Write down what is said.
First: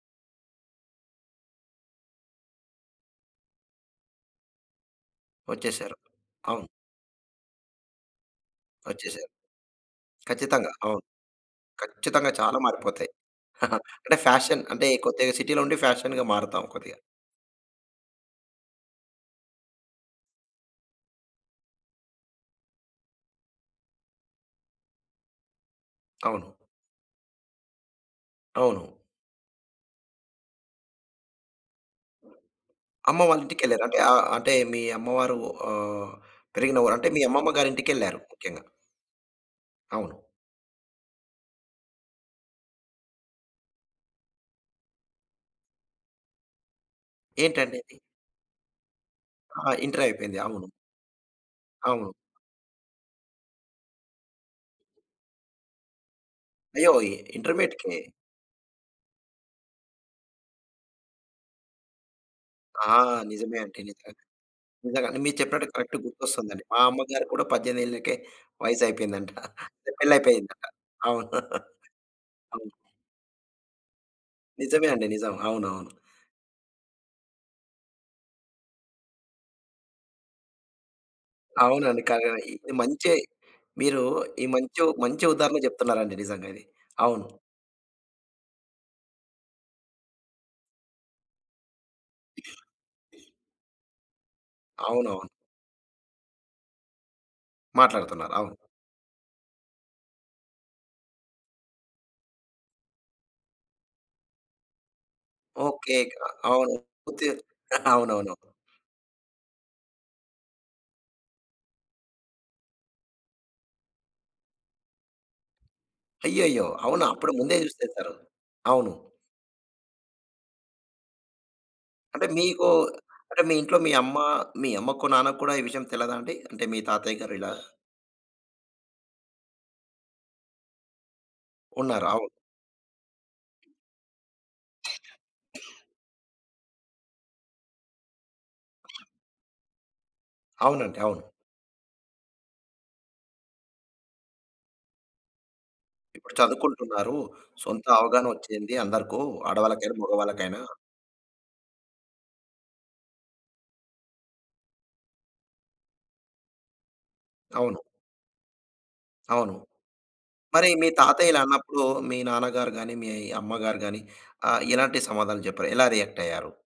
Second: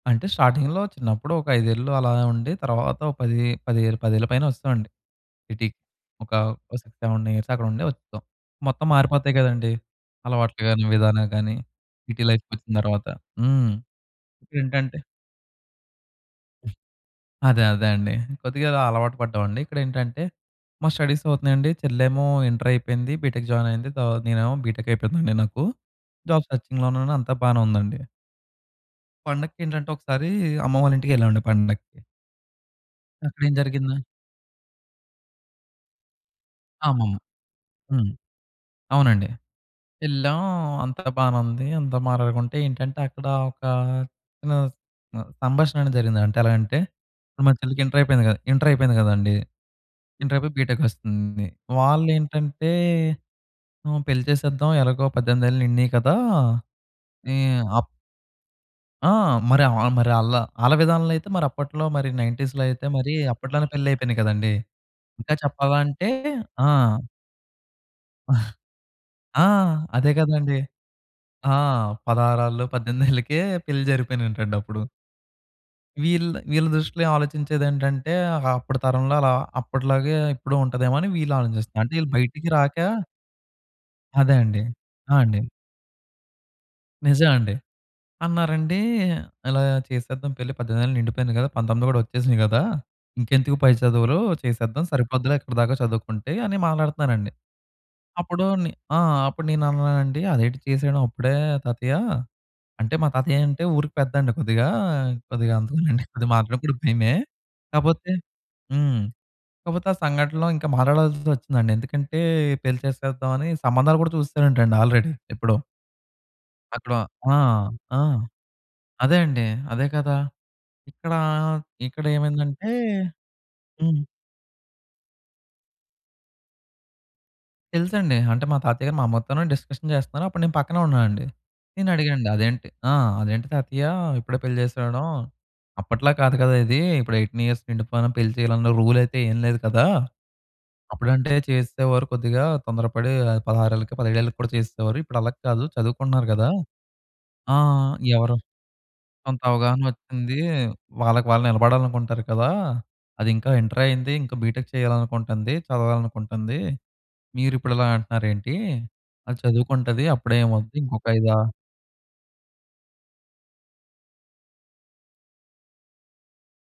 అంటే స్టార్టింగ్‌లో చిన్నప్పుడు ఒక 5 ఏళ్ళు అలా ఉండి తర్వాత ఒక 10, పదే పదేళ్ల పైన వచ్చేసామండి సిటీకి. వచ్చేసారు. ఒక అవును. 6, 7 ఇయర్స్ అక్కడ ఉండి వచ్చేసాం. మొత్తం వచ్చేసారు. మారిపోతాయి కదండీ అలవాట్లు ఖచ్చితంగా గాని, అవును. విధానాలు గాని సిటీ ఖచ్చితంగా చాలా లైఫ్‌కొచ్చిన తర్వాత మారిపోతాయి. హ్మ్. అంటే ఫ్యాషన్ అంటే ఏంటంటే కొద్దిగా సిటీలో ఉండి ఫ్యాషన్‌గా మారతాం హ్మ్. కొద్దిగా. అదే. అదే. అండి! కొద్దిగా అలవాటు పడ్డామండి. ఇక్కడేంటంటే, మా స్టడీస్ అవుతున్నాయండి. చెల్లేమో ఇంటరయిపోయింది. బీటెక్ జాయిన్ అయింది. తర్వా నేనేమో బీటెక్ అయిపోయిందండి నాకు. జాబ్ అవును. సెర్చింగ్‌లో ఉన్నాను, అంతా బాగానే ఉందండి. అవును. పండగకేంటంటే, ఒకసారి అమ్మవాళ్ళ ఇంటికెళ్ళామండి పండక్కి. అమ్మవాళ్ళ అక్కడేం ఇంటికెళ్లారు జరిగిందా అంటే ఆహ్, అంటే మీ అమ్మవారు ఆహ్, పెరిగిన ఊరు అంటే అమ్మమ్మ. మీ అమ్మమ్మ గారి హ్మ్. ఇంటికెళ్లారు ముఖ్యంగా. అవునండి అవును. యెళ్ళాం. అంతా బానే ఉంది. అంతా మాట్లాడుకుంటే ఏంటంటే, అక్కడ ఒక చిన్న స్ ఆహ్, సంభాషణ అనేది జరిగింది. అంటే ఎలాగంటే, మా ఏంటండి చెల్లికి అది? ఇంటరపోయింది కదా! ఇంటరయిపోయింది కదండీ! ఆ! ఇంటరయిపోయింది. ఇంటరయిపోయి అవును. బీటెక్కొస్తుంది. అవును. వాళ్ళేంటంటే, పెళ్లి ఆహ్, చేసేద్దాం ఎలాగో 18 ఏళ్లు నిండినయి కదా! అయ్యో! ఈ అప్ ఇంటర్మీడియేట్‌కే? ఆ! మరి ఆహ్, ఆహ్, మరి ఆళ్ళm ఆళ్ళ విధానంలో అయితే మరి అప్పట్లో మరి 19స్‌లో అయితే ఆ! మరి నిజమే అప్పట్లోనే అండి. నిజమే, పెళ్లిళ్ళయిపోయినయి కదండీ! నిజంగా. అంటే ఇంకా మీరు చెప్పినట్టు కరెక్ట్‌గా చెప్పాలంటే గుర్తొస్తుందండి. ఆ! మా అమ్మగారికి కూడా 18 ఏళ్లకే ఆహ్ వయసయిపోయిందంట ఆ! అదే కదండీ. పెళ్లయిపోయిందంట. అవును. ఆ! పదహారేళ్ళు అవును. 18 ఏళ్లకే పెళ్లి జరిగిపోయినంటండి అప్పుడు. నిజమేఅండి. నిజం, అవునవును. వీళ్ వీళ్ళ దృష్టిలో ఆలోచించేదేంటంటే, అప్పటి తరంలో అలా అప్పటిలాగే ఇప్పుడు ఉంటాదేమోనని వీళ్ళు ఆలోచిస్తున్నారు. అంటే అవునండి. ఈళ్ళు కంగ్ర బయటికి ఇది రాక. మంచే, మీరు అదే ఈ అండి. మంచి, ఆ! మంచి అండి. ఉదాహరణ చెప్తున్నారండి నిజంగా ఇది. అవును. నిజం అండి, అన్నారండి, "ఇలా చేసేద్దాం పెళ్లి, 18 ఏళ్లు నిండిపోయింది కదా, 19 కూడా వచ్చేసినయి కదా! ఇంకెందుకు పై చదువులు చేసేద్దాం అవునవును. సరిపోద్దిలే ఇక్కడి దాకా చదువుకుంటే," అని మాట్లాడుతున్నారండి. మాట్లాడుతున్నారు. అప్పుడు అవును. నే ఆ! అప్పుడు నేను అన్నానండి, అదేంటి చేసేడం అప్పుడే తాతయ్య అంటే, మా తాతయ్య అంటే ఊరికి పెద్దండి. కొద్దిగా కొద్దిగా ఓకే. అందుకేనండి క కొద్దిగా మాట్లాడేప్పుడు అవును, కూడా భయమే! కొద్దిగ కాపోతే, అవునవును. హ్మ్. కాపోతే ఆ సంఘటనలో ఇంకా మాట్లాడాల్సొచ్చిందండి. ఎందుకంటే, పెళ్లి చేసేద్దాం అని సంబంధాలు కూడా చూసేసారంటండి ఆల్‌రెడీ ఎప్పుడో. అయ్యయ్యో! అక్కడ అవునా! అప్పుడు ఆ! ముందే ఆ! చూసేసారు. అవును. అదే అండి, అదే కదా! ఇక్కడా, అంటే ఇక్కడేమైందంటే మీకు, అంటే మీ ఇంట్లో మీ హ్మ్. అమ్మ మీ అమ్మకు నాన్నకు కూడా ఈ విషయం తెలియదాండి? అంటే మీ తాతయ్య గారు ఇలా తెలుసండి. అంటే, మా తాతయ్య గారు మా అమ్మతోనే డిస్కషన్ చేస్తున్నారు. అప్పుడు నేను పక్కనే ఉన్నానండి. నేను ఉన్నారు. అవును. అడిగానండి అదేంటి ఆ! అదేంటి తాతయ్య, ఇప్పుడే పెళ్లి చేసేడం అప్పట్లా కాదు కదా! ఇది ఇప్పుడు 18 ఇయర్స్ నిండిపోయిన పెళ్లి చేయాలన్న రూల్ అయితే ఏమి లేదు కదా! అవునండి, అవును. అప్పుడంటే చేసేసేవారు కొద్దిగా తొందరపడి 16 ఏళ్ళకి , 17 ఏళ్ళకి కూడా చేసేసేవారు. ఇప్పుడు అలా కాదు చదువుకుంటున్నారు ఇప్పుడు కదా! చదువుకుంటున్నారు. ఆ! సొంత అవగాహన ఎవరు వచ్చింది అందరకు. కొంత అవగాహన ఆడవాళ్ళకైనా, వచ్చింది. మగవాళ్ళకైనా. వాళ్ళకి వాళ్ళు నిలబడాలనుకుంటారు కదా! అదింకా ఇంటరే అయింది. ఇంకా బీటెక్ చేయాలనుకుంటంది. చదవాలనుకుంటుంది. మీరిప్పుడు అవును. ఇలా అంటున్నారేంటి అది అవును. చదువుకుంటది. అప్పుడే మరి ఏమొద్దు మీ ఇంకొక తాతయ్య ఇలా ఐదా అన్నప్పుడు మీ నాన్నగారు గాని, మీ అమ్మగారు గాని, ఆహ్, ఎలాంటి సమాధానం చెప్పారు, ఎలా రియాక్టయ్యారు?